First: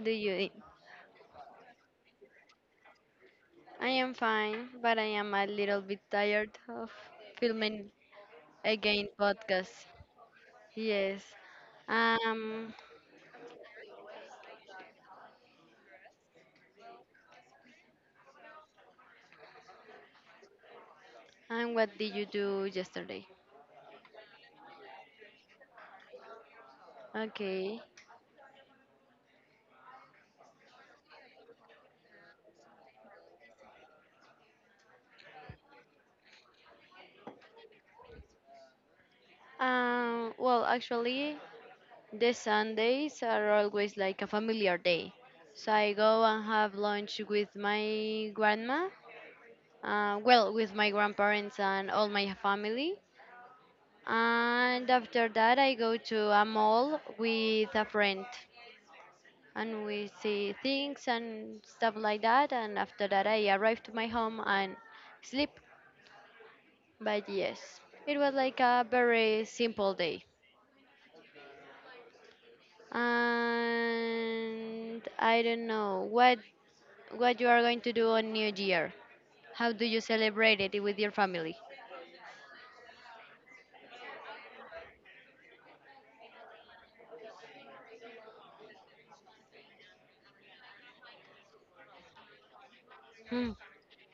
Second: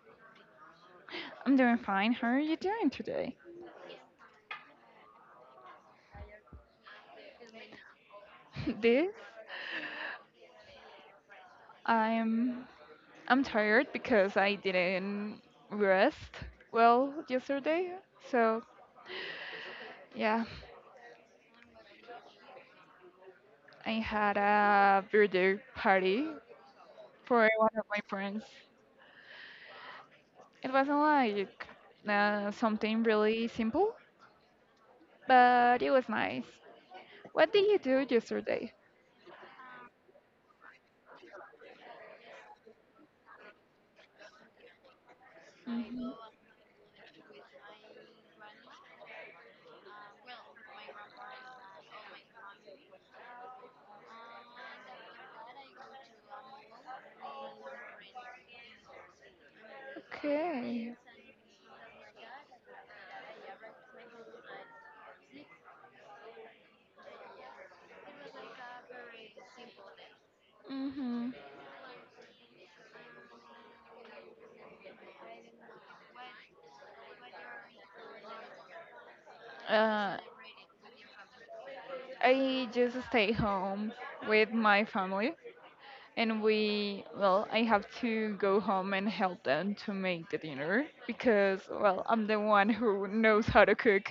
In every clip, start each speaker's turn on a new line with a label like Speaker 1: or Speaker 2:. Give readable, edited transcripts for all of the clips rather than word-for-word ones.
Speaker 1: do you?
Speaker 2: I'm doing fine. How are you doing today?
Speaker 1: I am fine, but I am a little bit tired of filming again
Speaker 2: this
Speaker 1: podcast. Yes.
Speaker 2: I'm
Speaker 1: Um,
Speaker 2: I'm tired because I didn't rest well yesterday. So yeah,
Speaker 1: and what did you do yesterday?
Speaker 2: I had a birthday party for one
Speaker 1: Okay.
Speaker 2: of my friends. It wasn't like something really simple, but it was nice. What did you do yesterday?
Speaker 1: Well, actually, the Sundays are always like a familiar day. So I go
Speaker 2: Hmm.
Speaker 1: and have lunch with my grandma, well, with my grandparents and all my family. And after that, I go to a mall with a friend and we see
Speaker 2: Okay.
Speaker 1: things and stuff like that. And after that, I arrive to my home and sleep. But yes, it was like a very simple day.
Speaker 2: Mm-hmm.
Speaker 1: And I don't know what you are going to do on New Year. How do you
Speaker 2: Uh,
Speaker 1: celebrate it with your family?
Speaker 2: I just stay home with my family and well, I have to go home and help them to make the dinner because, well, I'm the one who knows
Speaker 1: Hmm.
Speaker 2: how to cook.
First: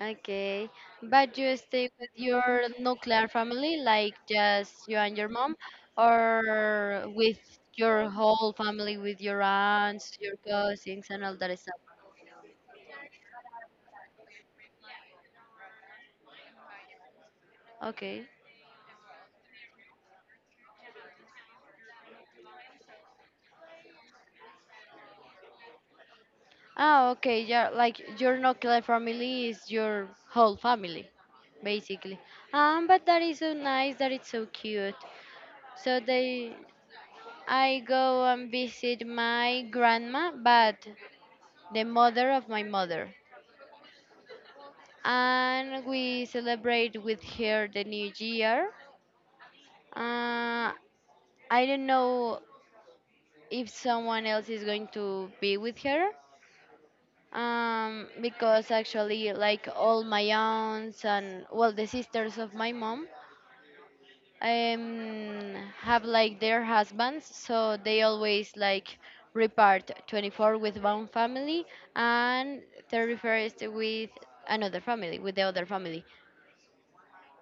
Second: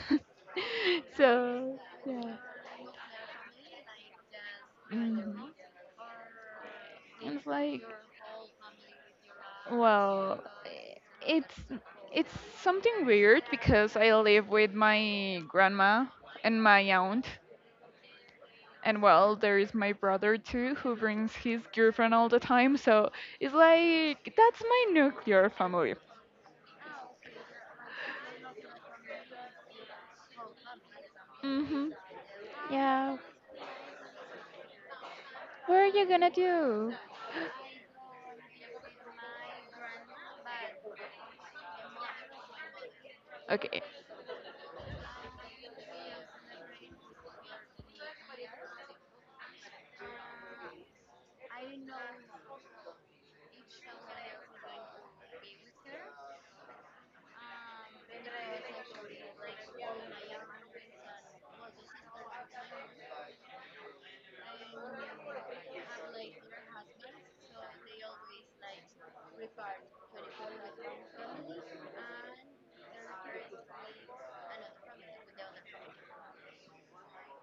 Speaker 1: Okay, but you
Speaker 2: So,
Speaker 1: stay with
Speaker 2: yeah.
Speaker 1: your nuclear family, like just you and your
Speaker 2: Mhm.
Speaker 1: mom, or with
Speaker 2: It's like,
Speaker 1: your whole family, with your aunts, your
Speaker 2: well,
Speaker 1: cousins, and all
Speaker 2: it's
Speaker 1: that stuff.
Speaker 2: it's something weird because I live with my grandma and my aunt.
Speaker 1: Okay.
Speaker 2: And well, there is my brother too, who brings his girlfriend all the time. So it's like, that's my nuclear family.
Speaker 1: Ah, okay. Yeah, like your nuclear family is your whole family,
Speaker 2: Mm-hmm.
Speaker 1: basically. But
Speaker 2: Yeah.
Speaker 1: that is so nice. That it's so cute.
Speaker 2: What are
Speaker 1: So
Speaker 2: you gonna
Speaker 1: they,
Speaker 2: do?
Speaker 1: I go and visit my grandma, but the mother of my mother.
Speaker 2: Okay.
Speaker 1: And we celebrate with her the new year. Uh, I don't know if someone else is going to be with her, because actually, like all my aunts and well, the sisters of my mom um, have like their husbands, so they always like repart 24th with one family and 31st with another family, with the other family.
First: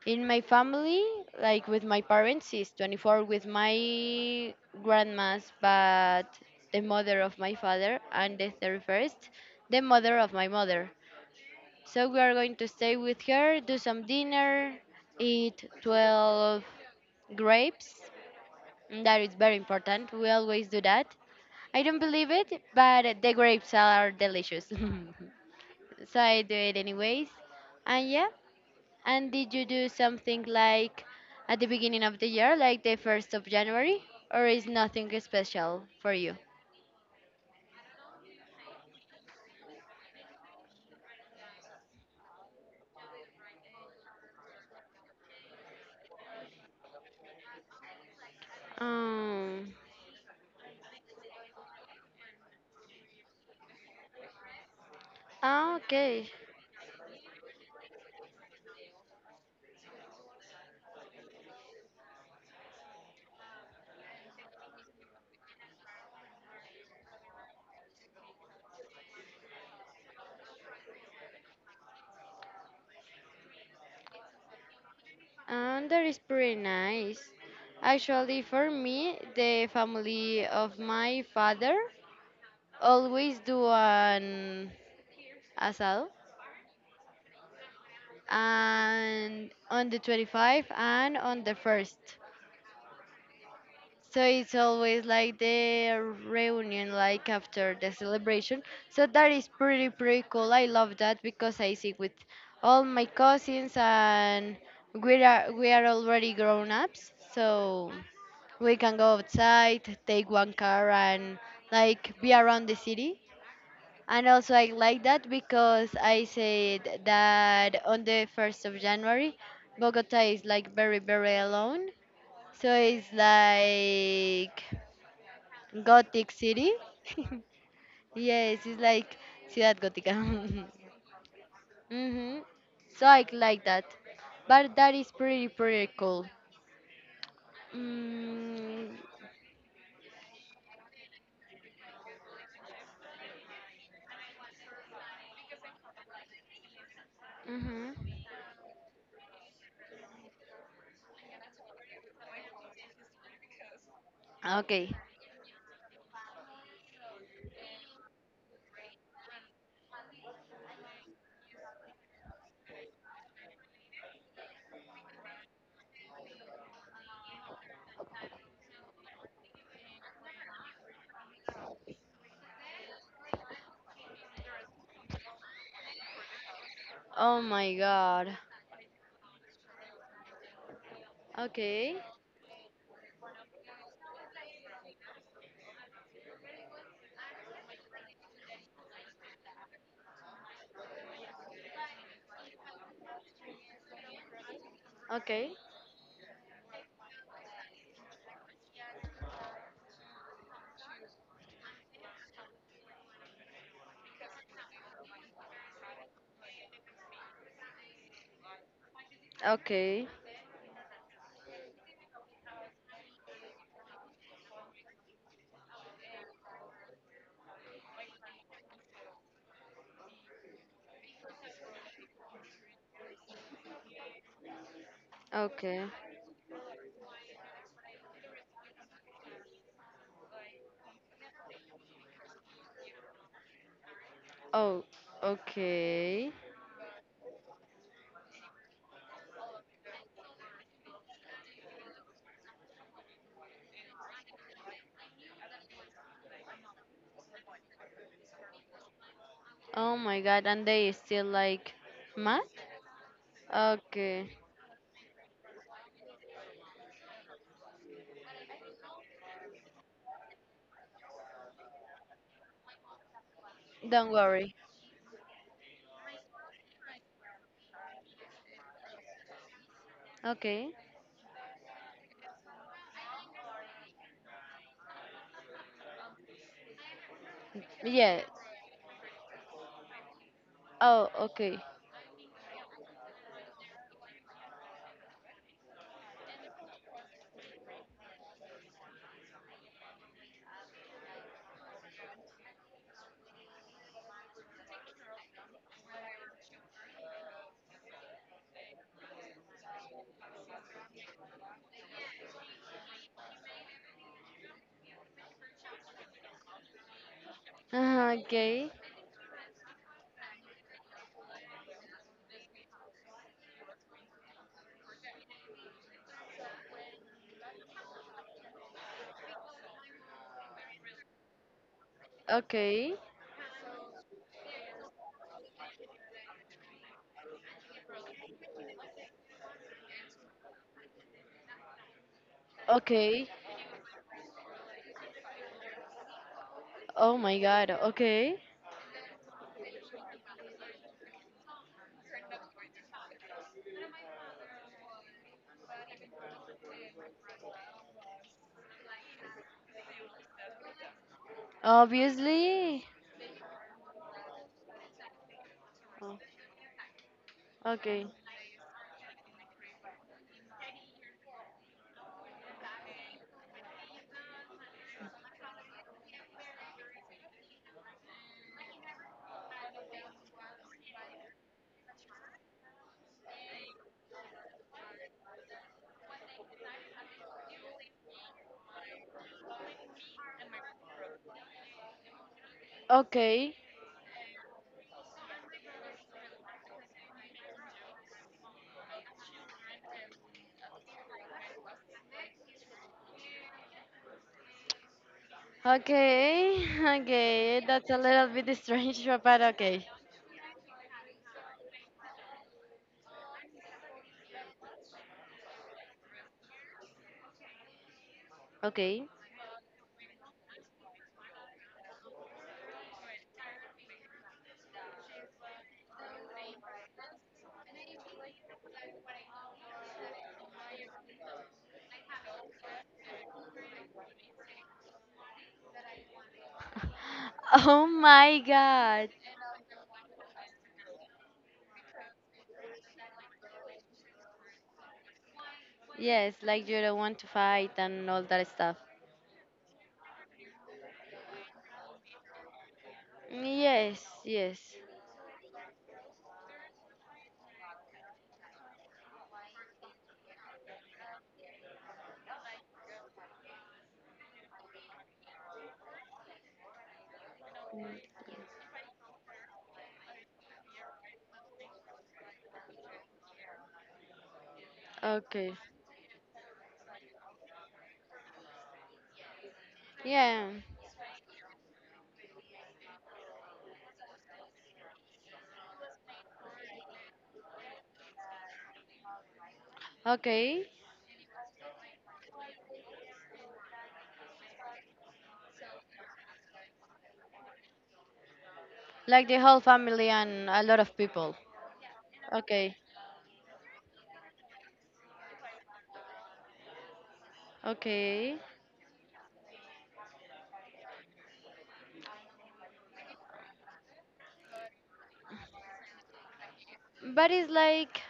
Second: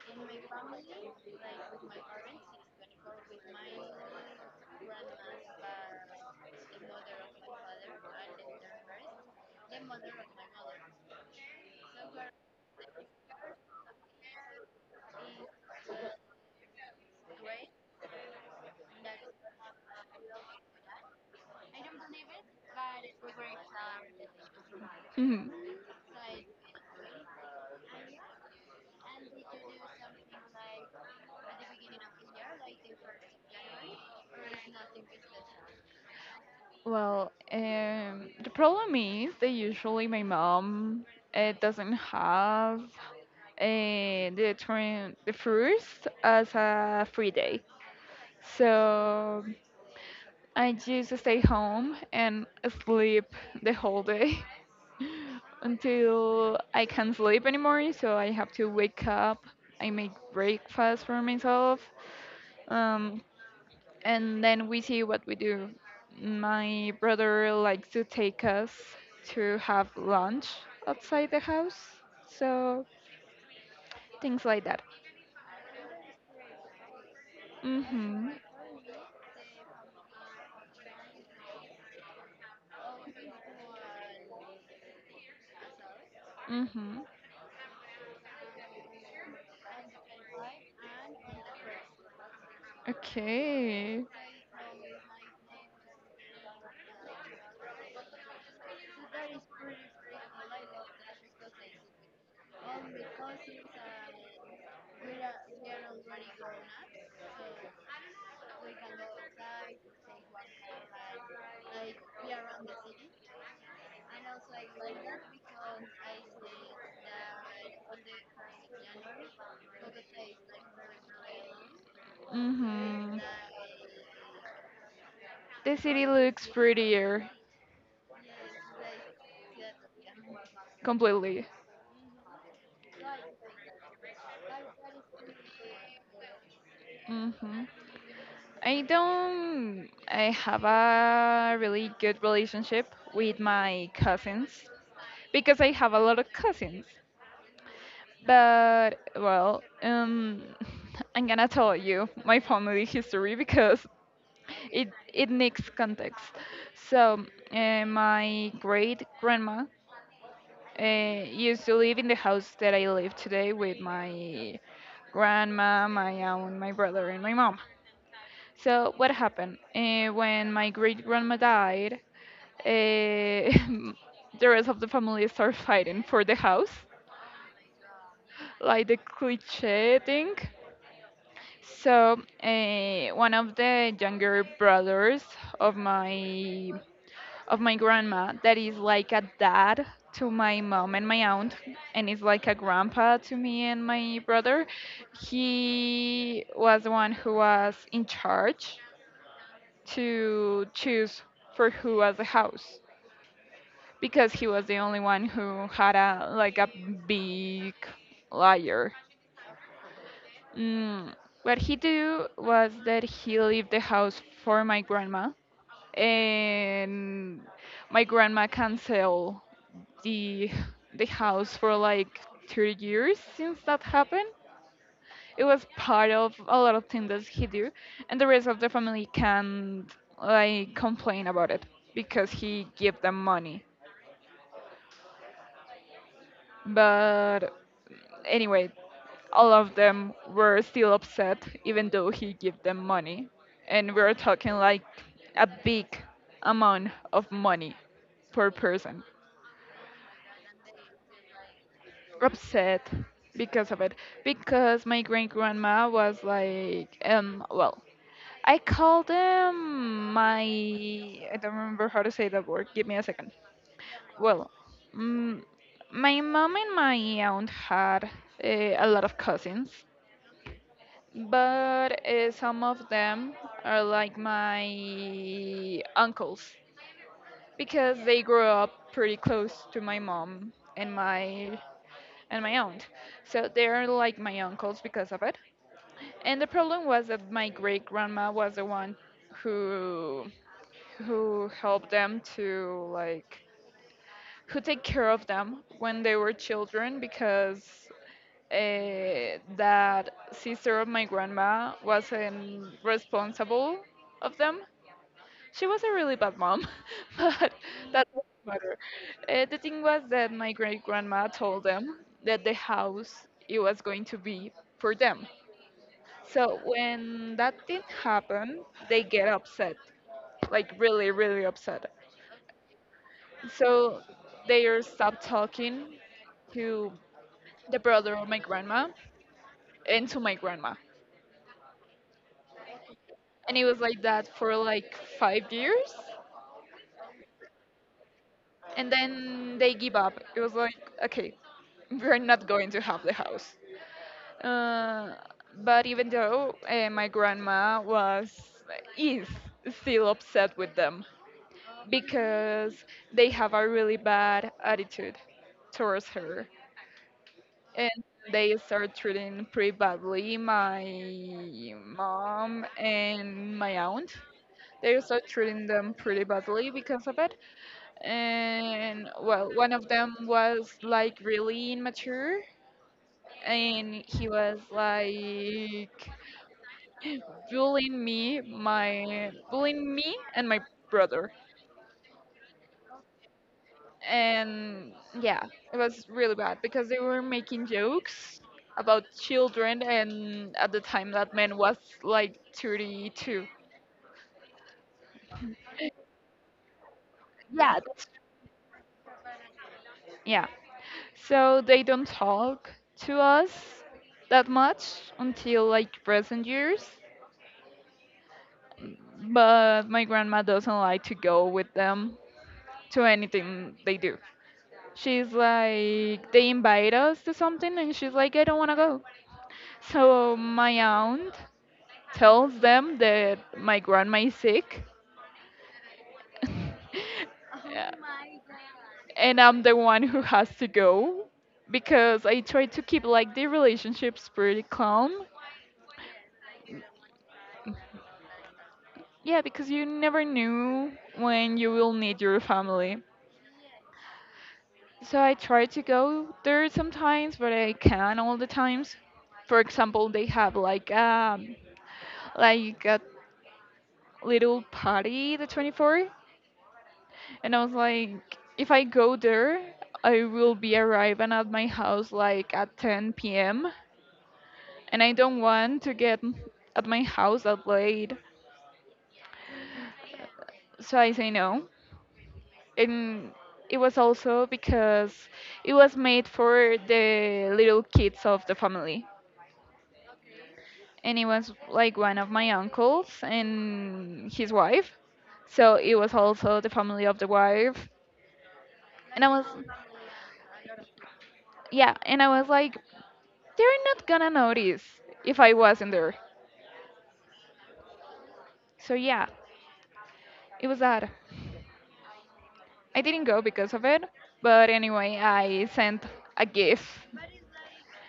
Speaker 1: In my family, like with my parents, is 24th with my grandmas, but the mother of my father, and the 31st, the mother of my mother. So we are going to stay with her, do some dinner, eat 12 grapes. That is very important. We always do that. I don't believe it, but the grapes are delicious.
Speaker 2: Mhm.
Speaker 1: So I do it anyways. And yeah, and did you do something like at the beginning of the year, like the 1st of January, or is nothing special for you?
Speaker 2: Well, the problem is that usually my mom doesn't have the train the first as a free day, so
Speaker 1: Um,
Speaker 2: I just stay home and sleep the whole day.
Speaker 1: ah, okay.
Speaker 2: Until I can't sleep anymore. So I have to wake up. I make breakfast for myself, um, and then we see what we do. My brother likes to take us to have lunch outside the house, so things like that.
Speaker 1: That is pretty nice.
Speaker 2: Mhm.
Speaker 1: Actually, for me, the family of my father always do an asado,
Speaker 2: Mhm.
Speaker 1: and on the 25th and on the 1st.
Speaker 2: Okay.
Speaker 1: So it's always like the reunion, like after the celebration. So that is pretty, pretty cool. I love that because I see with all my cousins and we are already grown ups. So we can go outside, take one car, and like be around the city. And also I like that because I said that on the 1st of January, Bogota is like very, very alone. So it's
Speaker 2: Mhm.
Speaker 1: like
Speaker 2: The city
Speaker 1: Gothic
Speaker 2: looks
Speaker 1: City.
Speaker 2: prettier
Speaker 1: Yes, it's like Ciudad Gótica.
Speaker 2: completely.
Speaker 1: Hmm. So I like that. But that is pretty, pretty cool.
Speaker 2: Mhm. I
Speaker 1: Mm,
Speaker 2: don't. I have a really good relationship with my cousins because I have a lot of cousins.
Speaker 1: hmm.
Speaker 2: But well, I'm gonna tell you my family history because
Speaker 1: Okay.
Speaker 2: it needs context. So my great grandma used to live in the house that I live today with my grandma, my aunt, my brother, and my mom. So what happened? When my great grandma died, eh, the rest of the family start fighting for the house,
Speaker 1: Oh my god.
Speaker 2: like the cliche thing.
Speaker 1: Okay.
Speaker 2: So one of the younger brothers of my of my grandma, that is like a dad to my mom and my aunt, and is like a grandpa to me and my brother.
Speaker 1: Okay.
Speaker 2: He was the one who was in charge to choose for who was the house. Because he was the only one who had a like a big liar.
Speaker 1: Okay.
Speaker 2: Mm. What he do was that he leave the house for my grandma, and my grandma cancel the the house for like 3 years since that happened. It was
Speaker 1: Okay.
Speaker 2: part of a lot of things that he do, and the rest of the family can't like complain about it because he give them money.
Speaker 1: Oh, okay.
Speaker 2: But anyway, all of them were still upset, even though he gave them money. And we are talking like a big amount of money per person.
Speaker 1: Oh my god. And they still like math?
Speaker 2: Upset because of it.
Speaker 1: Okay.
Speaker 2: Because my great grandma was like, well, I call them my. I don't remember how to say that word. Give me a second.
Speaker 1: Don't
Speaker 2: Well,
Speaker 1: worry.
Speaker 2: mm, my mom and my aunt had a lot of cousins,
Speaker 1: Okay.
Speaker 2: but some of them are like my uncles because they
Speaker 1: Yes.
Speaker 2: grew up pretty close to my mom
Speaker 1: Oh, okay.
Speaker 2: and my aunt, so they're like my uncles because of it. And the problem was that my great grandma was the one who who helped them to like who take care of them when they were children because that sister of my grandma wasn't responsible of them. She was a really bad mom, but that doesn't
Speaker 1: Okay.
Speaker 2: matter. The thing was that my great grandma told them that the house it was going to be for them. So when that didn't happen, they get upset, like really, really upset.
Speaker 1: Okay,
Speaker 2: So they stopped talking to the brother of my grandma and to my grandma.
Speaker 1: okay.
Speaker 2: And it was like that for like 5 years,
Speaker 1: Oh my God. Okay.
Speaker 2: and then they give up. It was like, okay, we're not going to have the house. uh, but even though my grandma was is still upset with them because
Speaker 1: Obviously.
Speaker 2: they have a really bad attitude towards
Speaker 1: Oh,
Speaker 2: her, and
Speaker 1: okay,
Speaker 2: they start treating pretty badly my mom and my aunt. They start treating them pretty badly because of it. And well, one of them was like really immature, and he was like bullying me, and my brother.
Speaker 1: okay,
Speaker 2: And yeah, it was really bad because they were making jokes about children, and at the time that man was like 32.
Speaker 1: okay, okay.
Speaker 2: Yeah,
Speaker 1: That's a little bit strange, but okay,
Speaker 2: yeah, so they don't talk to us that much until like present years.
Speaker 1: okay.
Speaker 2: But my grandma doesn't like to go with them to anything they do. She's like, they invite us to something, and she's like, I don't want to go. So my aunt tells them that my grandma is sick.
Speaker 1: Oh
Speaker 2: Yeah.
Speaker 1: my God.
Speaker 2: And I'm the one who has to go because I try to keep like the relationships pretty calm.
Speaker 1: Yes, like you don't want to fight and all that stuff.
Speaker 2: Yeah, because you never knew when you will need your family.
Speaker 1: Yes, yes.
Speaker 2: So I try to go there sometimes, but I can't all the times. For example, they have like a little party the 24th, and I was like, if I go there, I will be arriving at my house like at 10 p.m., and I don't
Speaker 1: Okay.
Speaker 2: want to get at my house that late,
Speaker 1: Yeah.
Speaker 2: so I say no. And it was also because it was made for the little kids of the family.
Speaker 1: Okay.
Speaker 2: And it was like one of my uncles and his wife. So it was also the family of the wife. And
Speaker 1: Like the whole family and a lot of people.
Speaker 2: yeah, and I was
Speaker 1: Okay.
Speaker 2: like, they're not gonna notice if I wasn't there.
Speaker 1: Okay.
Speaker 2: So yeah, it was that. I didn't go because of it, but anyway, I sent a gif.
Speaker 1: But it's like,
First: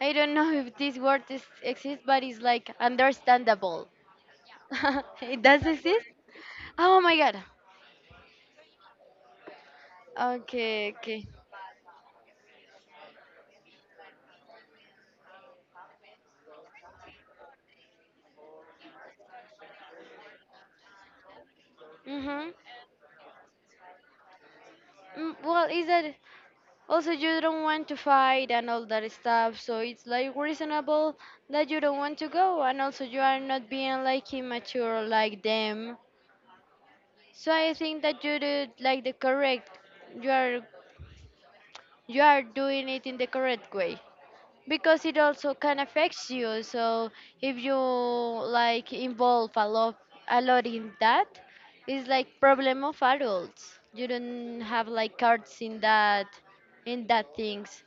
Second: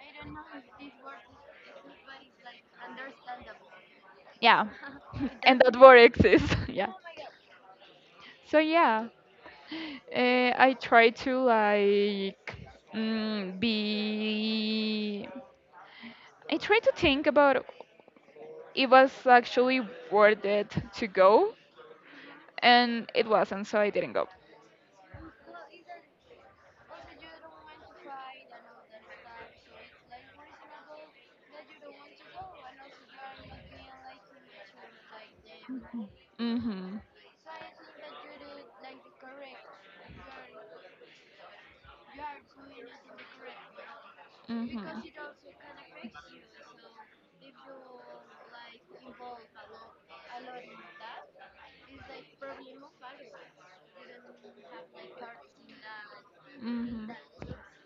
Speaker 1: I don't know if this word exists, but it's like understandable.
Speaker 2: Yeah,
Speaker 1: It
Speaker 2: and
Speaker 1: does
Speaker 2: that word
Speaker 1: exist?
Speaker 2: exists. Yeah.
Speaker 1: Oh my god.
Speaker 2: So yeah, I
Speaker 1: Okay,
Speaker 2: try
Speaker 1: okay.
Speaker 2: to like be. I try to think about it was actually worth it to go,
Speaker 1: Mhm.
Speaker 2: and it wasn't, so I didn't go.
Speaker 1: Well, is that also you don't want to fight and all that stuff, so it's like reasonable that you don't want to go, and also you are not being like immature like them.
Speaker 2: Mhm.
Speaker 1: So I think that you did like the correct. You are you are doing it in the correct way. Because
Speaker 2: Mhm.
Speaker 1: it also can affects you, so if you like involve a lot in that, it's like problem of adults, you don't have like cards in that in
Speaker 2: Mhm.
Speaker 1: that things.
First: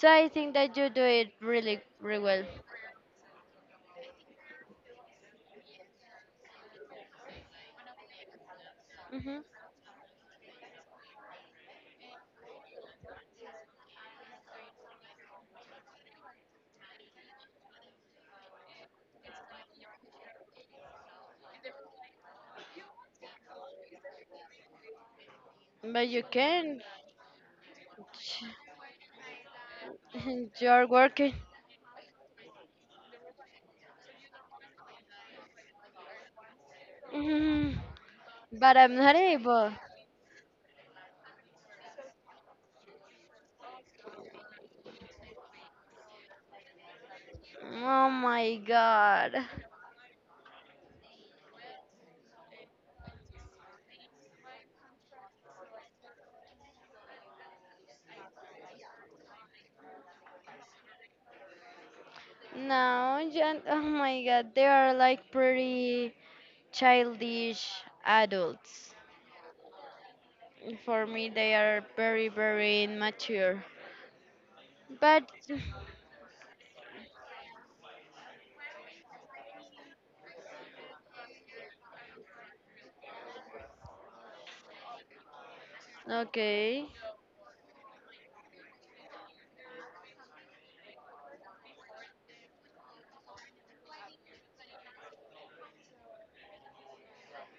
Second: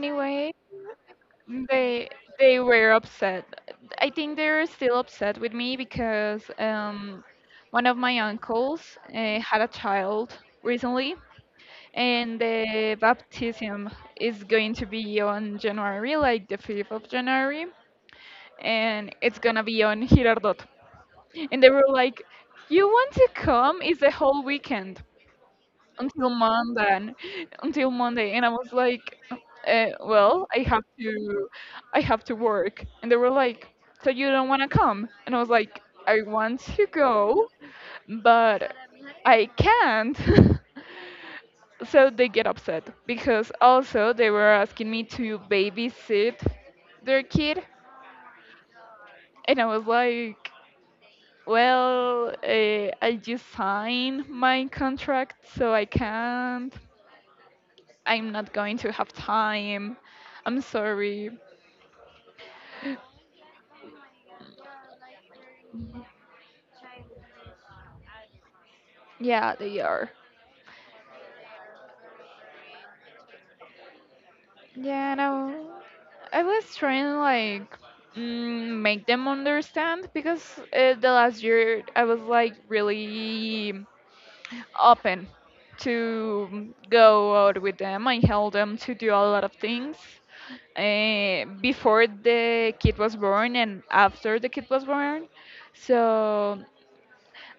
Speaker 1: So I think that you do it really,
Speaker 2: they
Speaker 1: really well.
Speaker 2: they were upset. I think they're still upset with me because one of my uncles
Speaker 1: Hmm.
Speaker 2: had a child recently, and the baptism is going to be on January, like the 5th of January, and it's gonna be on Girardot. And they were like, "You want to come? It's the whole weekend
Speaker 1: But you
Speaker 2: until
Speaker 1: can.
Speaker 2: Monday, until Monday." And I was like, "Well, I have
Speaker 1: You're working.
Speaker 2: to, I have to work." And they were like, "So you don't want to come?" And I was like, "I want to go,
Speaker 1: Mhm.
Speaker 2: but
Speaker 1: But I'm not
Speaker 2: I
Speaker 1: able.
Speaker 2: can't." So they get upset because also they were asking me to babysit their kid,
Speaker 1: Oh my god.
Speaker 2: and I was like. Well, I just signed my contract, so I can't. I'm not going to have time. I'm sorry.
Speaker 1: No, oh my god, they are like pretty childish adults.
Speaker 2: Yeah, they are.
Speaker 1: For me, they are very, very immature.
Speaker 2: Yeah,
Speaker 1: But
Speaker 2: no. I was trying to like make them understand because the last year I was like really open to
Speaker 1: okay,
Speaker 2: go out with them. I helped them to do a lot of things before the kid was born and after the kid was born. So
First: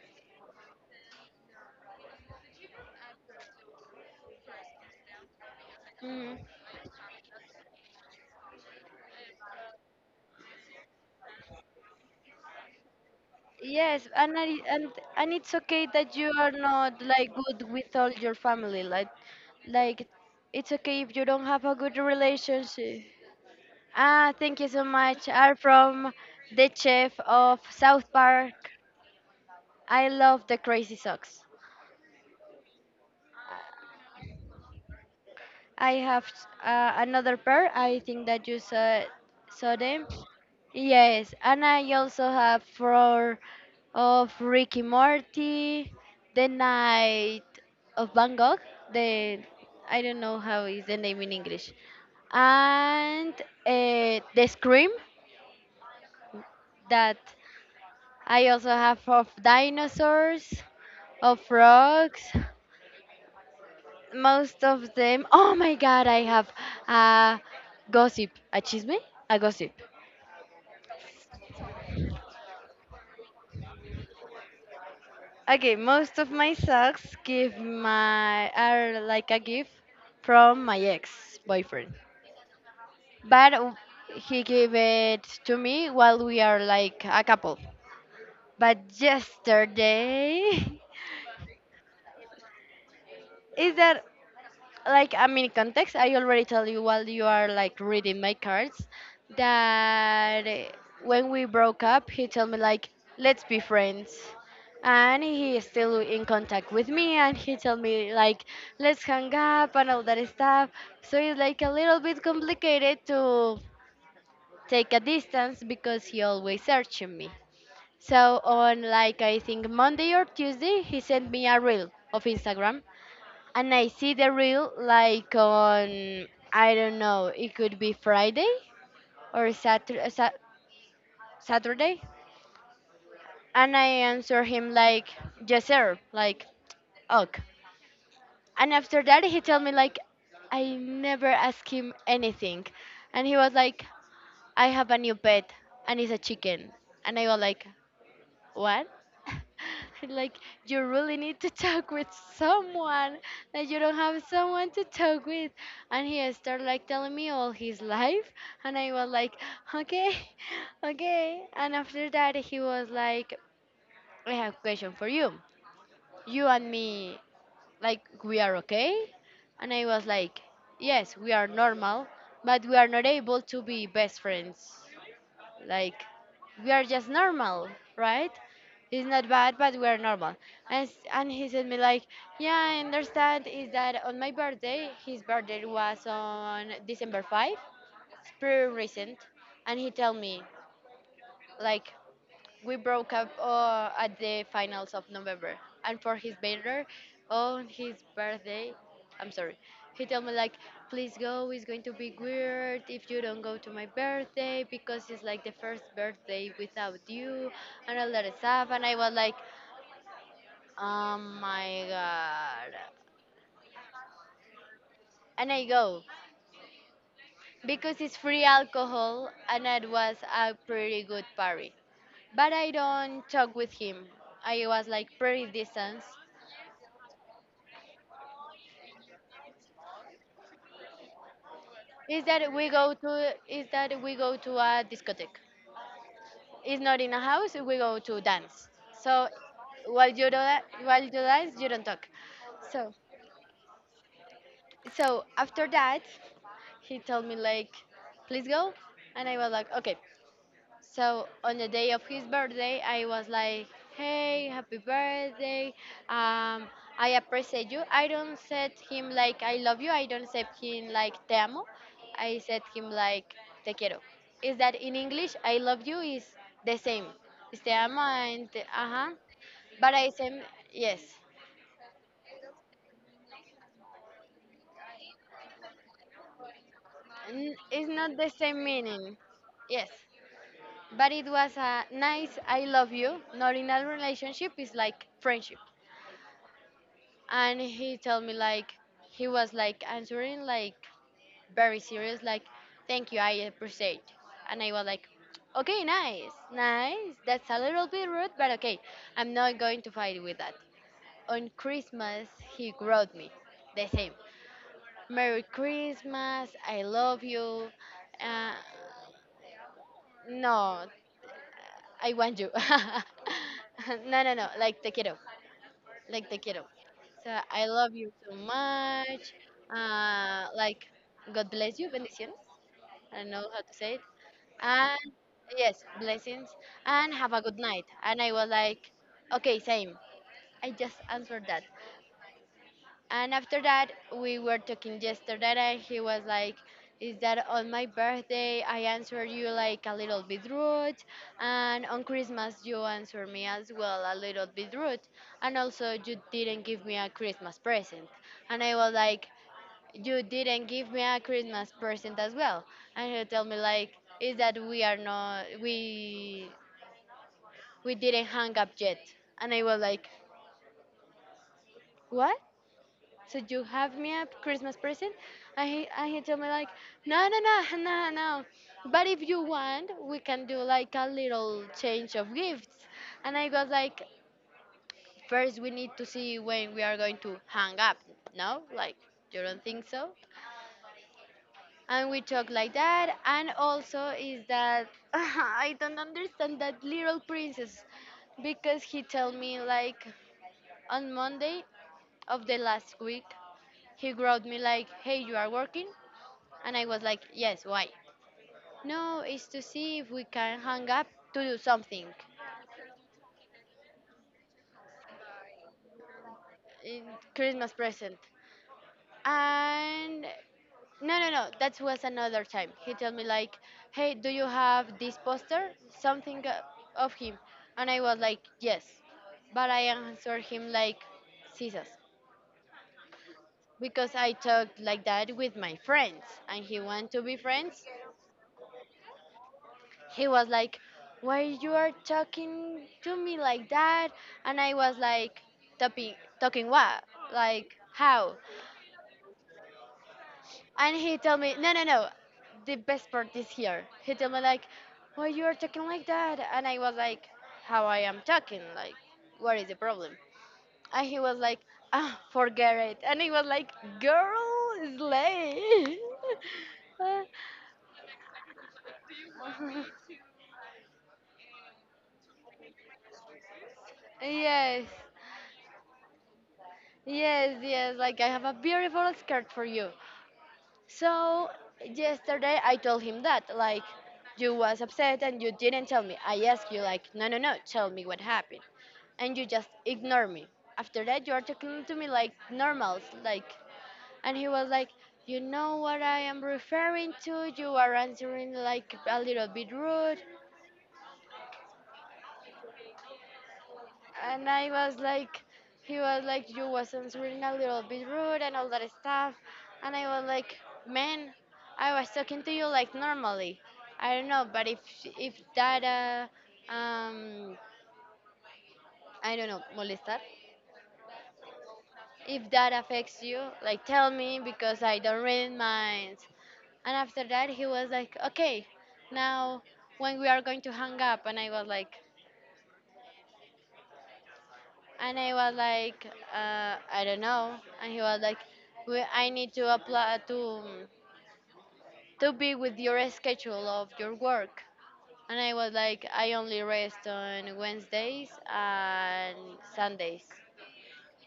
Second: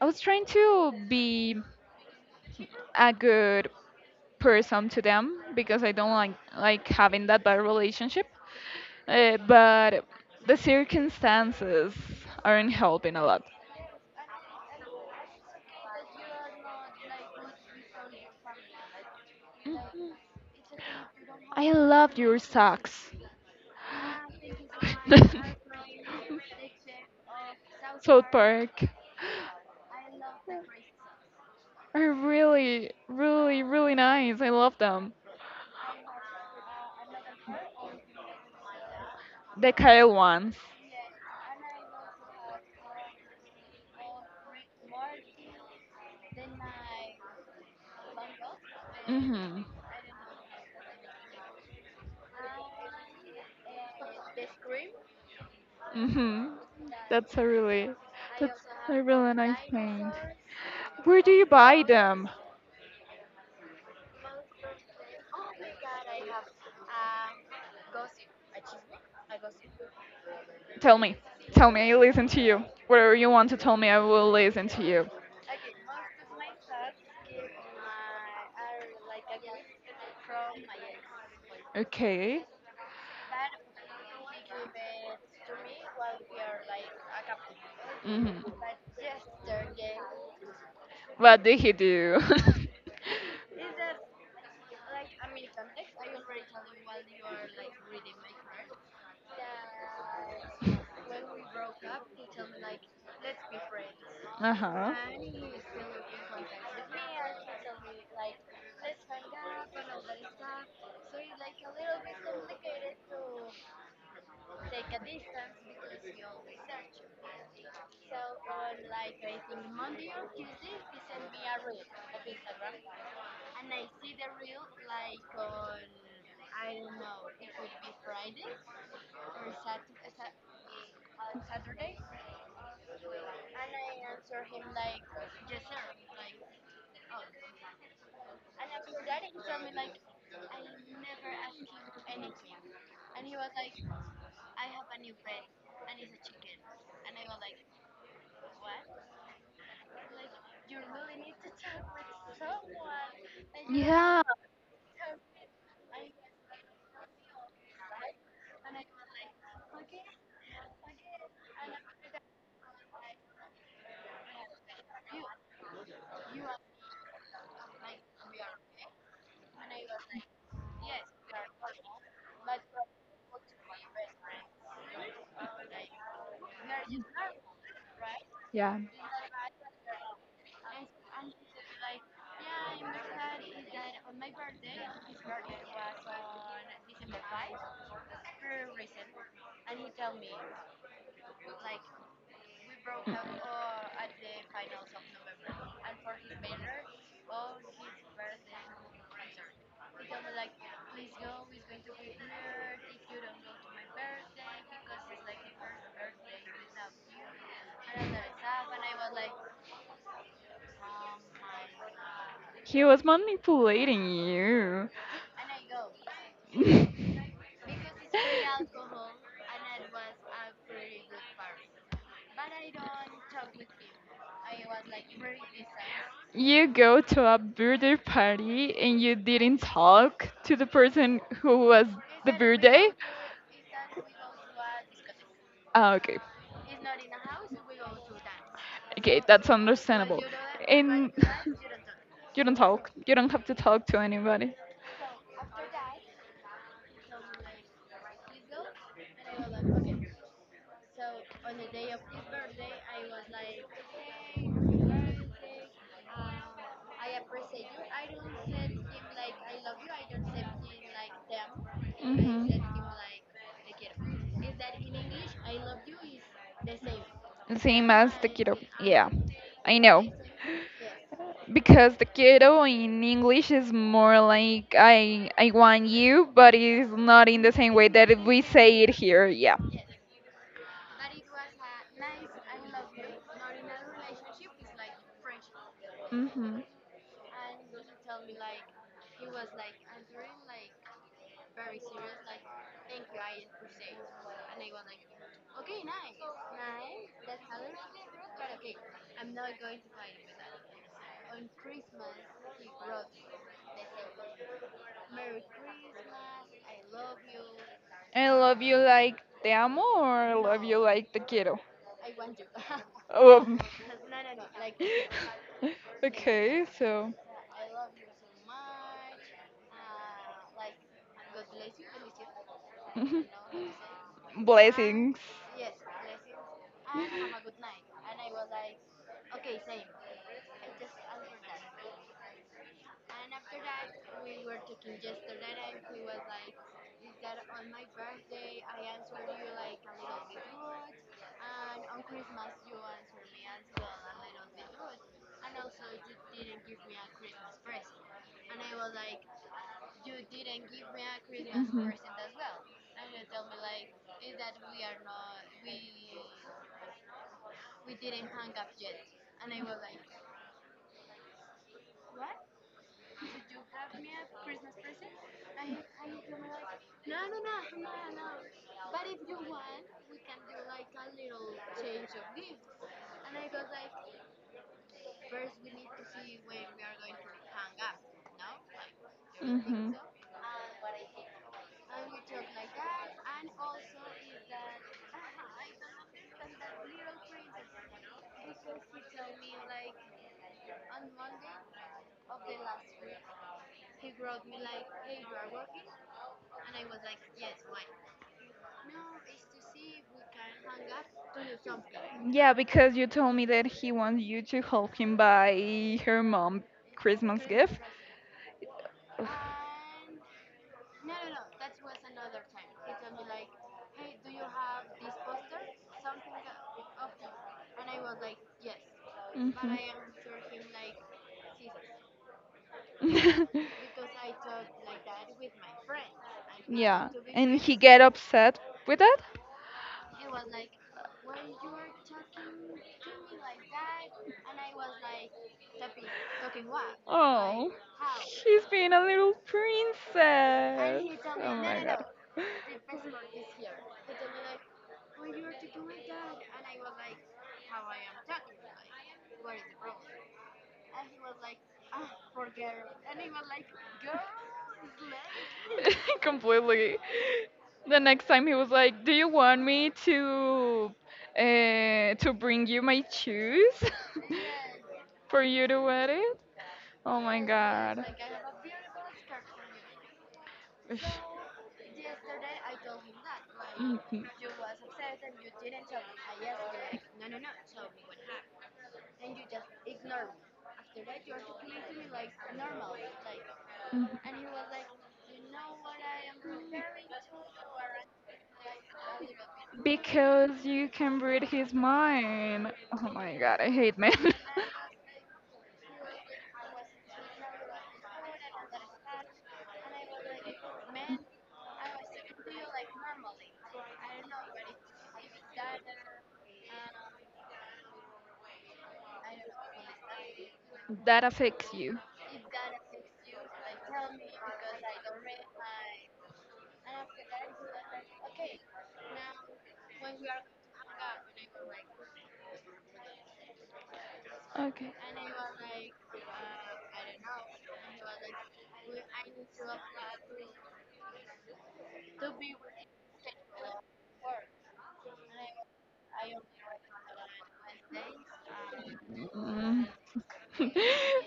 Speaker 2: I was trying to be a good person to them because I don't like
Speaker 1: mm,
Speaker 2: like having that bad relationship. But the circumstances aren't helping a lot.
Speaker 1: yes, and I, and it's okay that you are not like good with all your family. Like, like
Speaker 2: Mhm.
Speaker 1: it's okay if you don't have
Speaker 2: I
Speaker 1: a good
Speaker 2: love your
Speaker 1: relationship.
Speaker 2: socks.
Speaker 1: Ah, thank you so much. I'm from the chef of South
Speaker 2: South
Speaker 1: Park.
Speaker 2: Park
Speaker 1: I love the Crazy Socks.
Speaker 2: are really, really, really nice. I love them.
Speaker 1: I have another pair. I think that you saw
Speaker 2: The
Speaker 1: saw them.
Speaker 2: Kyle ones.
Speaker 1: Yes, and I also have four of Ricky Morty, The Night of Van Gogh. The
Speaker 2: Mhm.
Speaker 1: I don't know how is the name in English, and The Scream.
Speaker 2: Mhm.
Speaker 1: That
Speaker 2: That's
Speaker 1: I also
Speaker 2: a
Speaker 1: have
Speaker 2: really
Speaker 1: of
Speaker 2: nice paint.
Speaker 1: dinosaurs,
Speaker 2: Where do
Speaker 1: of
Speaker 2: you buy
Speaker 1: frogs.
Speaker 2: them?
Speaker 1: Most of them. Oh my god, I have a gossip, a chisme, a gossip.
Speaker 2: Tell me. Tell me. I listen to you. Whatever you want to tell me, I will listen to you.
Speaker 1: Okay, most of my socks give my are like a gift from my ex boyfriend,
Speaker 2: Okay.
Speaker 1: but he gave it to me while we are like a couple.
Speaker 2: Mhm.
Speaker 1: But yesterday
Speaker 2: What did he do?
Speaker 1: is that, like, I mean, context I already tell you while you are like reading my cards, that when we broke up he told me like, let's be friends,
Speaker 2: Uh huh.
Speaker 1: and he is still in contact with me and he told me like, let's hang up and all that stuff. So it's like a little bit complicated to take a distance because he always searching me. So on, like, I think Monday or Tuesday, he sent me a reel of Instagram, and I see the reel like on, I don't know, it could be Friday or Saturday, Saturday. And I answer him like, yes, sir, like, ok. And after that, he told me like, I never ask him anything. And he was like, I have a new pet and it's a chicken. And I was like, what? Like, you really need to talk with someone, that you don't
Speaker 2: Yeah.
Speaker 1: have someone to talk with. And he started like telling me all his life, and I was like, okay. Okay. And after that he was like, I have a question for you, you and me, like, we are okay? And I was like, yes, we are normal, but we are not able to be best friends, like, we are just normal, right?
Speaker 2: Yeah.
Speaker 1: It's not bad, but we are normal. And he said me like, yeah, I understand. Is that on my birthday? His birthday was on December 5th. It's pretty recent. And he told me like, we broke up at the finals of November. And on his birthday, I'm sorry. He told me like, please go. It's going to be weird if you don't go to my birthday because it's like the first birthday without you and all that stuff. And I was like, oh my god.
Speaker 2: He was manipulating you.
Speaker 1: And I go because it's free alcohol and it was a pretty good party. But I don't talk with him. I was like pretty distance.
Speaker 2: You go to a birthday party and you didn't talk to the person who was the birthday?
Speaker 1: Is that we go to a discotheque.
Speaker 2: Ah, okay.
Speaker 1: It's not in a house, we go to dance.
Speaker 2: Okay,
Speaker 1: So
Speaker 2: that's
Speaker 1: while
Speaker 2: understandable.
Speaker 1: you do that, while you
Speaker 2: And
Speaker 1: dance, you don't talk.
Speaker 2: you don't talk.
Speaker 1: So
Speaker 2: You don't have to talk to anybody.
Speaker 1: so after that he told me like, please go, and I was like, okay. So on the day of his birthday, I was like, "Hey, happy birthday! Um, I appreciate you." I don't said him like "I love you." I don't said him like "Te amo." I
Speaker 2: Mhm.
Speaker 1: said him like "Te quiero." Is that in English? "I love you" is the same. It's "Te
Speaker 2: Same
Speaker 1: amo"
Speaker 2: as the
Speaker 1: and
Speaker 2: kiddo.
Speaker 1: te,
Speaker 2: Yeah,
Speaker 1: uh-huh.
Speaker 2: I
Speaker 1: But I
Speaker 2: know.
Speaker 1: said yes.
Speaker 2: Because the kiddo in English is more like I want you, but it's not in the same way
Speaker 1: It's
Speaker 2: that
Speaker 1: not the
Speaker 2: we
Speaker 1: same
Speaker 2: say it
Speaker 1: meaning.
Speaker 2: here. Yeah.
Speaker 1: Yes. But it was a nice "I love you." Not in a relationship. It's like friendship.
Speaker 2: Mhm.
Speaker 1: And he told me like, he was like answering like very serious like, thank you, I appreciate. And I was like, okay, nice, nice, that's a little bit rude, but okay, I'm not going to fight with that. On Christmas, he wrote me the same, merry Christmas, I love you.
Speaker 2: I
Speaker 1: uh,
Speaker 2: love you like te amo or I love you no
Speaker 1: no,
Speaker 2: like te quiero.
Speaker 1: I want you.
Speaker 2: Um.
Speaker 1: No, no, no, like te quiero, like te quiero.
Speaker 2: Okay, so.
Speaker 1: So I love you so much. Like, God bless you, bendiciones. I
Speaker 2: Mhm.
Speaker 1: don't know how to say it. And
Speaker 2: Blessings.
Speaker 1: yes, blessings. And have a good night. And I was like, okay, same. I just answered that. And after that, we were talking yesterday, and he was like, is that on my birthday? I answered you like a little bit rude. And on Christmas, you answered me as well a little bit rude. And also, you didn't give me a Christmas present. And I was like, you didn't give me a Christmas present as well. And he told me, like, is that we are not, we didn't hang up yet. And I was like, what? So you have me a Christmas present? And he told me like, no, no, no, no, no. But if you want, we can do like a little change of gifts. And I was like, first we need to see when we are going to hang up. No, like you
Speaker 2: Mhm.
Speaker 1: don't think
Speaker 2: Mhm.
Speaker 1: so? And we talk like that. And also is that I don't understand that little princess because he told me like on Monday of the last week he wrote me like, hey, you are working. And I was like, yes, why? No, it's to see if we can hang up to do something.
Speaker 2: Yeah, because you told me that he wants you to help him buy her mom
Speaker 1: In
Speaker 2: Christmas
Speaker 1: Christmas
Speaker 2: gift.
Speaker 1: present. And no, no, no, that was another time. He told me like, hey, do you have this poster? Something of him. And I was like, yes. But
Speaker 2: Mhm.
Speaker 1: I answered him like, scissors. Because I talked like that with my friends. And he
Speaker 2: Yeah,
Speaker 1: wanted to be
Speaker 2: and he
Speaker 1: friends.
Speaker 2: get upset with that.
Speaker 1: He was like, why you are talking to me like that? And I was like, talking, what? Like
Speaker 2: Oh,
Speaker 1: how?
Speaker 2: she's being a little
Speaker 1: And he
Speaker 2: princess.
Speaker 1: told
Speaker 2: Oh
Speaker 1: me, no,
Speaker 2: my
Speaker 1: no,
Speaker 2: god.
Speaker 1: no. The best part is here. He told me like, why you are talking like that? And I was like, how I am talking? Like what is the problem? And he was like, ah, forget it. And he was like, girl, is late.
Speaker 2: Completely. The next time he was like, "Do you want me to bring you my shoes
Speaker 1: Yes,
Speaker 2: for you to wear it?" Oh my
Speaker 1: yes, yes,
Speaker 2: god.
Speaker 1: like I have a beautiful skirt for you. So yesterday I told him that like,
Speaker 2: Mhm.
Speaker 1: you was upset and you didn't tell me. I asked you like, no, no, no, tell me what happened, and you just ignore me. After that you are talking to me like normals. Like
Speaker 2: Mhm.
Speaker 1: and he was like, you know what I am referring to, you are answering like a little bit
Speaker 2: Bit.
Speaker 1: rude.
Speaker 2: Because you can read his mind. Oh my god, I hate men.
Speaker 1: And I was like, he was like, you was not answering a little bit rude and all that stuff, and I was like, man, I was talking to you like normally. I don't know, but if that I don't know, molestar,
Speaker 2: Stuff. That affects you.
Speaker 1: if that affects you, like tell me because I don't read minds. And after that, he was like, okay, now when we are going to hang up, and I was like,
Speaker 2: Okay.
Speaker 1: and I was like, I don't know. And he was like, we, I need to apply to be with your schedule of your work. And I was like, I only rest on Wednesdays and
Speaker 2: Mm.
Speaker 1: Sundays.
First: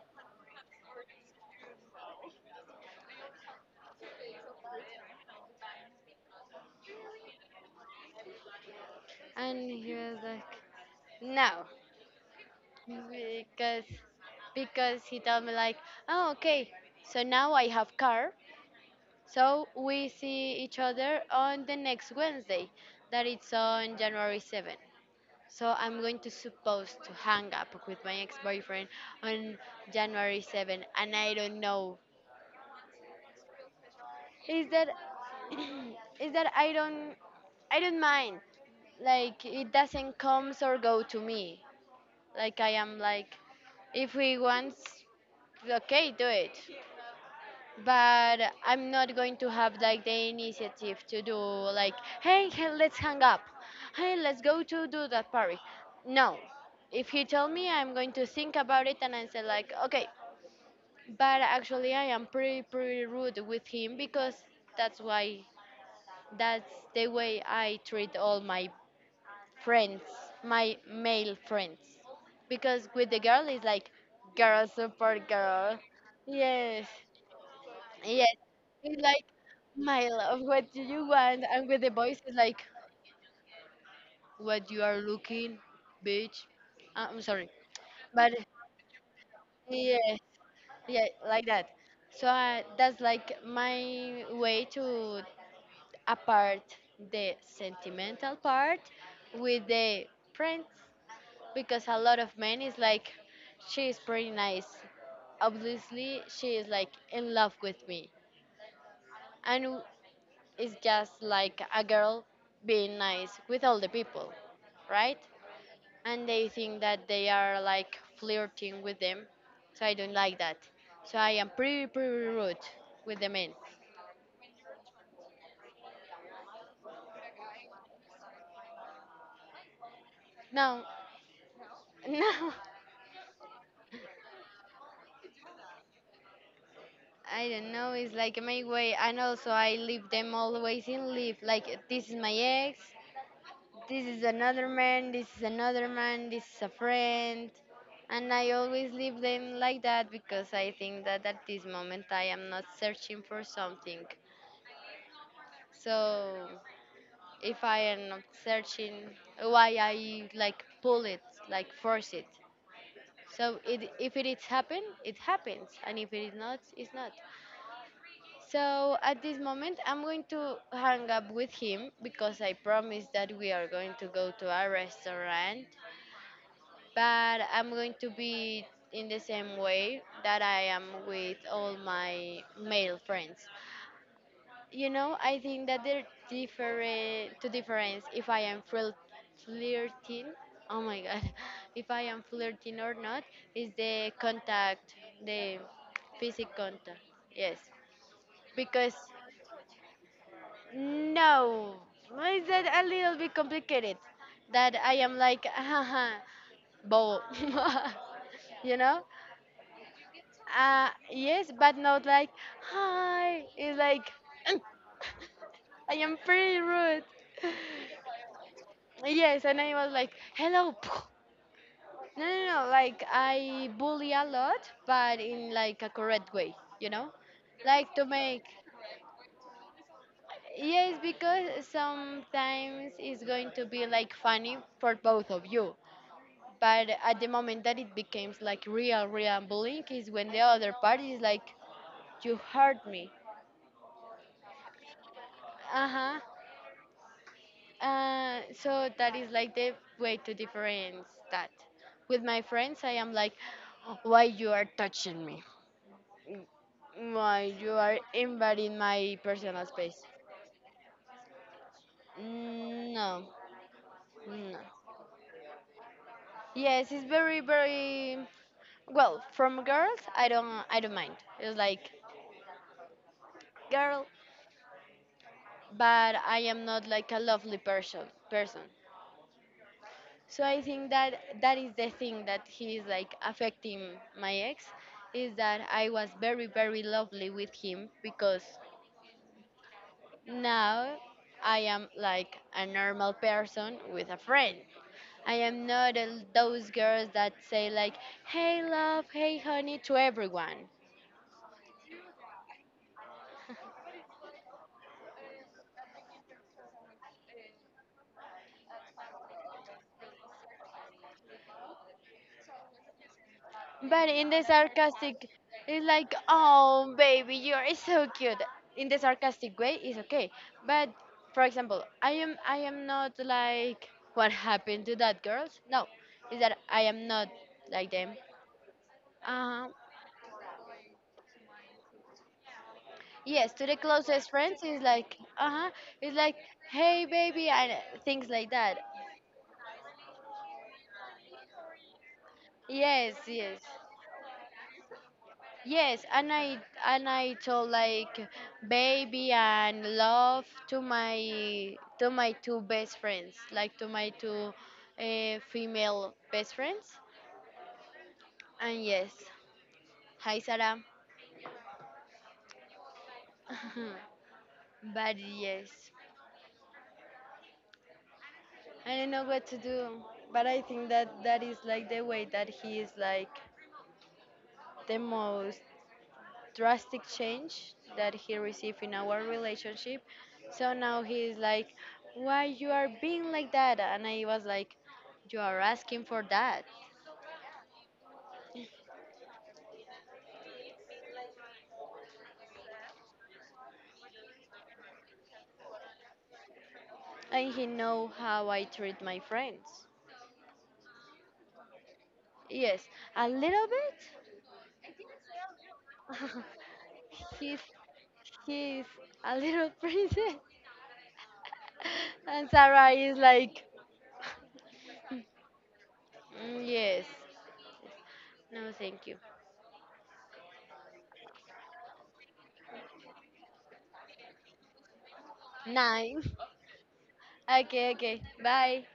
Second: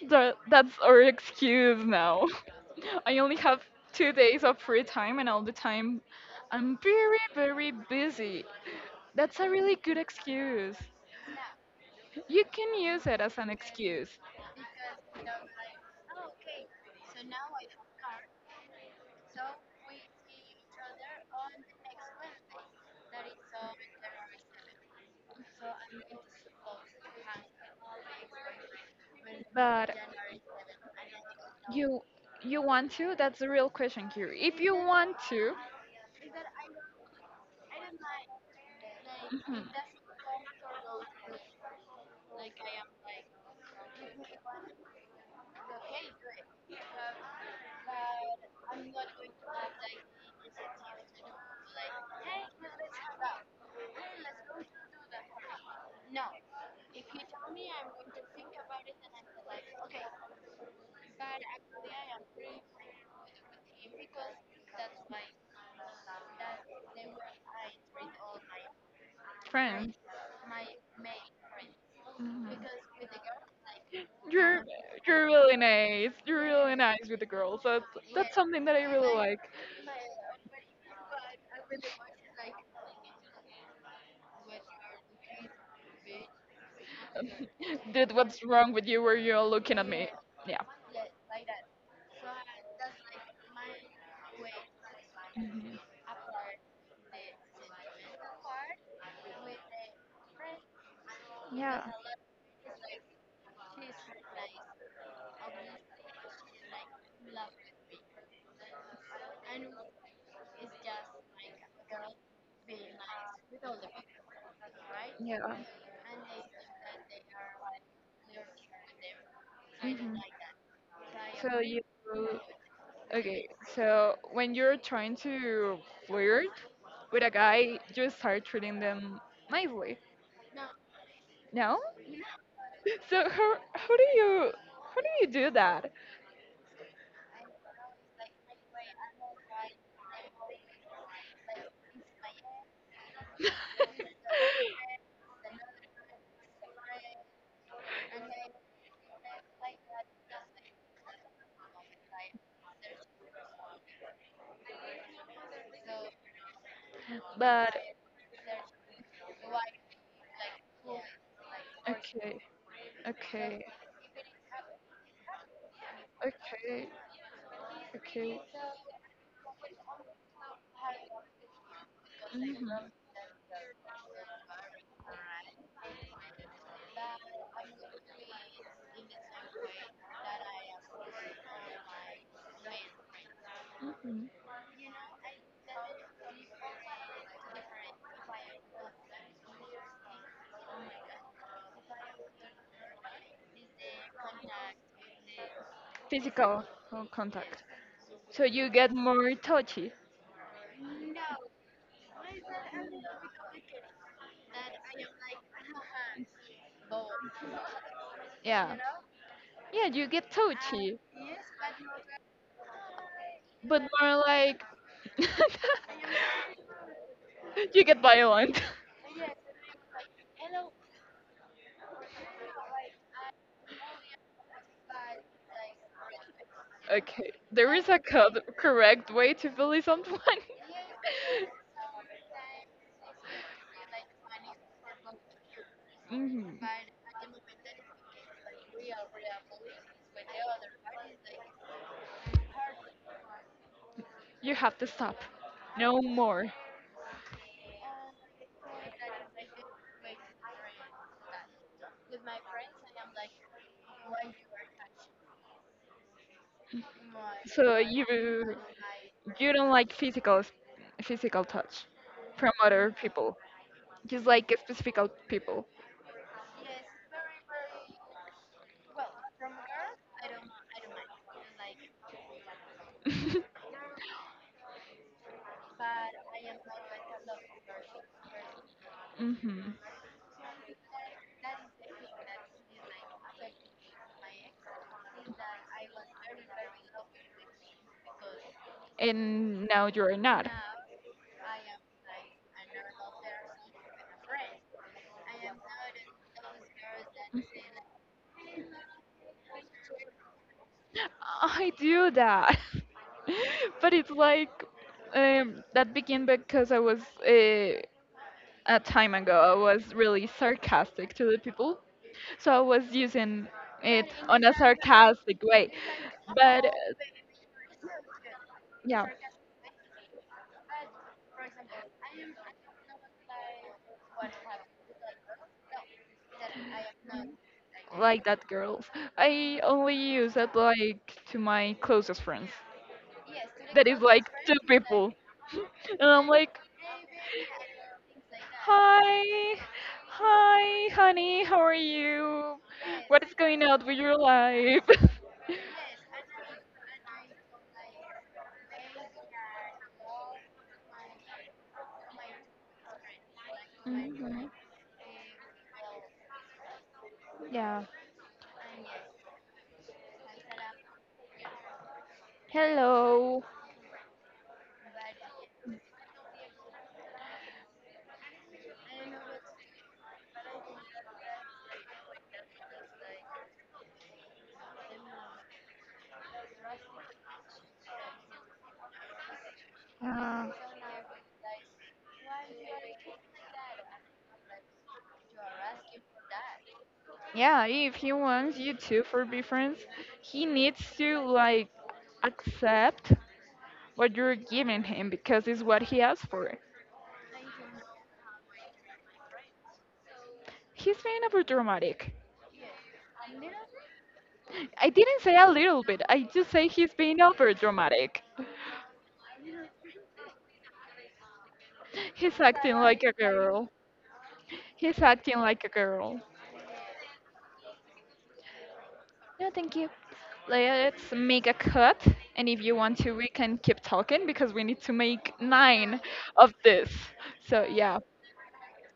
Speaker 2: That's our excuse now. I only have 2 days of free time, and all the time I'm very, very busy. That's a
Speaker 1: And
Speaker 2: really
Speaker 1: he
Speaker 2: good
Speaker 1: was like,
Speaker 2: excuse.
Speaker 1: no,
Speaker 2: You can use it as an
Speaker 1: because
Speaker 2: excuse.
Speaker 1: he told me like, oh okay, so now I have car, so we see each other on the next Wednesday, that it's on January 7th. So I'm going to supposed to hang up with my ex-boyfriend on
Speaker 2: But
Speaker 1: January 7th, and I don't know.
Speaker 2: You you want to? That's the real question here. If
Speaker 1: Is
Speaker 2: you
Speaker 1: that
Speaker 2: want to,
Speaker 1: is that I don't mind. Like
Speaker 2: Mhm.
Speaker 1: it doesn't comes or go to me. Like I am like, if he wants, okay, do it. But I'm not going to have like the initiative to do like, hey, let's hang up, hey, let's go to do that party. No, if he tell me, I'm going to think about it and I say like, okay. But actually, I am pretty rude with him because that's why that's the way I treat all my
Speaker 2: Friends.
Speaker 1: friends, my male friends,
Speaker 2: Mhm.
Speaker 1: because with the girl it's like
Speaker 2: You're
Speaker 1: girl
Speaker 2: you're
Speaker 1: support
Speaker 2: really
Speaker 1: girl.
Speaker 2: nice. You're really
Speaker 1: Yes.
Speaker 2: nice with the girls. That's
Speaker 1: Yes,
Speaker 2: that's something that I
Speaker 1: it's
Speaker 2: really
Speaker 1: like,
Speaker 2: like.
Speaker 1: my love, what do you want? And with the voice, it's like, what you are looking, bitch. I'm sorry,
Speaker 2: Did
Speaker 1: but
Speaker 2: what's wrong with you? Were you all looking at me?
Speaker 1: yes,
Speaker 2: Yeah.
Speaker 1: yeah, like that. So that's like my way to
Speaker 2: Mhm.
Speaker 1: apart the sentimental part with the prince,
Speaker 2: Yeah.
Speaker 1: because a lot of men is like, she's pretty nice. Obviously, she is like in love with me, and it's just like a girl being nice with all the people, right?
Speaker 2: Yeah.
Speaker 1: And they think that they are like flirting with them. So I don't
Speaker 2: Hmm.
Speaker 1: like that. So I am
Speaker 2: So you
Speaker 1: pretty, pretty rude with the
Speaker 2: okay?
Speaker 1: men.
Speaker 2: So when you're trying to flirt with a guy, you start treating them nicely.
Speaker 1: No,
Speaker 2: No?
Speaker 1: no.
Speaker 2: So how do you how do you do that?
Speaker 1: I don't know. It's like my way, and also I leave them always in leave. Like this is my ex. This is another man, this is another man, this is a friend. And I always leave them like that because I think that at this moment I am not searching for something. So if
Speaker 2: But
Speaker 1: I am not searching, why I like pull it, like force it.
Speaker 2: okay,
Speaker 1: So
Speaker 2: okay,
Speaker 1: it, if it is happen, it happens, and if it is not,
Speaker 2: okay,
Speaker 1: it's not.
Speaker 2: okay.
Speaker 1: So at this moment, I'm going to hang up with him because I
Speaker 2: Mhm,
Speaker 1: promised that we are going to go to a restaurant, but I'm going to be in the same way that I am with all my male friends.
Speaker 2: mhm.
Speaker 1: You know, I think that there different to difference if I am flirting. Oh my god, if I am flirting or not is the contact, the physical
Speaker 2: Physical
Speaker 1: contact. Yes,
Speaker 2: contact. So you get
Speaker 1: because
Speaker 2: more touchy.
Speaker 1: no, is that a little bit complicated? That I am like, haha, bow,
Speaker 2: Yeah.
Speaker 1: you know?
Speaker 2: Yeah, you get touchy,
Speaker 1: Yes, but not like hi. It's
Speaker 2: but
Speaker 1: like
Speaker 2: more like
Speaker 1: I am pretty rude.
Speaker 2: you get violent.
Speaker 1: Yes, and I was like hello. No, no, no. Like I bully a lot, but in like a correct way. You know,
Speaker 2: Okay, there is
Speaker 1: like
Speaker 2: a
Speaker 1: to make.
Speaker 2: correct way to bully someone.
Speaker 1: Yes, because sometimes it's going to be like funny for both of you.
Speaker 2: Mhm.
Speaker 1: But at the moment that it becomes like real, real bullying is when the other party is like, you hurt me.
Speaker 2: You have to stop.
Speaker 1: Uh
Speaker 2: No
Speaker 1: huh.
Speaker 2: more.
Speaker 1: So that is like the way to difference that. With my friends, I am like, why you are touching me? Why you
Speaker 2: So
Speaker 1: are
Speaker 2: you
Speaker 1: invading my
Speaker 2: you
Speaker 1: personal
Speaker 2: don't like
Speaker 1: space?
Speaker 2: physical touch from
Speaker 1: Mm,
Speaker 2: other
Speaker 1: no,
Speaker 2: people. Just like
Speaker 1: no.
Speaker 2: specific people.
Speaker 1: Yes, it's very, very well. From girls, I don't mind. It's like girl, but I am not like a lovely person. Person.
Speaker 2: Hmm.
Speaker 1: So I think that that is the thing that he is like affecting my ex is that I was very very lovely with him because
Speaker 2: And now you're not.
Speaker 1: now I am like a normal person with a friend. I am not a, those girls that say like, hey love, hey honey to everyone.
Speaker 2: I do that. But it's like that began because I was uh, a time ago I was really sarcastic to the people, so I was using it
Speaker 1: But in
Speaker 2: on
Speaker 1: the
Speaker 2: a
Speaker 1: sarcastic,
Speaker 2: sarcastic way.
Speaker 1: it's like,
Speaker 2: But
Speaker 1: oh, baby, you're so cute. In the
Speaker 2: yeah,
Speaker 1: sarcastic way, it's okay. But for example, I am not like, what happened to that girls? No, is that I am not like them.
Speaker 2: like that, girls.
Speaker 1: Uh
Speaker 2: I
Speaker 1: huh.
Speaker 2: only use it like to my closest friends.
Speaker 1: Yes, to the
Speaker 2: That is like
Speaker 1: closest
Speaker 2: two
Speaker 1: friends is
Speaker 2: people,
Speaker 1: like, uh huh.
Speaker 2: and
Speaker 1: It's
Speaker 2: I'm
Speaker 1: like,
Speaker 2: like,
Speaker 1: hey, baby, and things like that.
Speaker 2: hi, hi, honey, how are you?
Speaker 1: Yes,
Speaker 2: What is
Speaker 1: yes.
Speaker 2: going on with your life?
Speaker 1: Yes, and I told like baby and love to my two best friends, like to my
Speaker 2: Mhm.
Speaker 1: two female best friends.
Speaker 2: Yeah.
Speaker 1: And yes, hi Sarah.
Speaker 2: Hello.
Speaker 1: But yes, I don't know what to do. But I think that that is like the way that he is like the most drastic change that he received in our relationship.
Speaker 2: Uh,
Speaker 1: So now he's like, "Why you are being like that?" And I was like, "You are asking for that."
Speaker 2: Yeah, if he wants you two for be friends, he needs to like accept what you're giving him because it's what he asked for.
Speaker 1: And he know how I treat my friends.
Speaker 2: He's being overdramatic.
Speaker 1: Yes, a little bit.
Speaker 2: I didn't say a little bit. I just say he's being
Speaker 1: he's
Speaker 2: overdramatic.
Speaker 1: he's a little princess,
Speaker 2: He's
Speaker 1: and
Speaker 2: acting
Speaker 1: Sarah
Speaker 2: like a
Speaker 1: is like,
Speaker 2: girl. He's acting like a girl.
Speaker 1: "Mm, yes, no, thank you.
Speaker 2: No, thank you. Let's make a cut, and if you want to, we can keep talking because we need to make nine
Speaker 1: Nine.
Speaker 2: of this. So
Speaker 1: Okay,
Speaker 2: yeah.
Speaker 1: okay. Bye.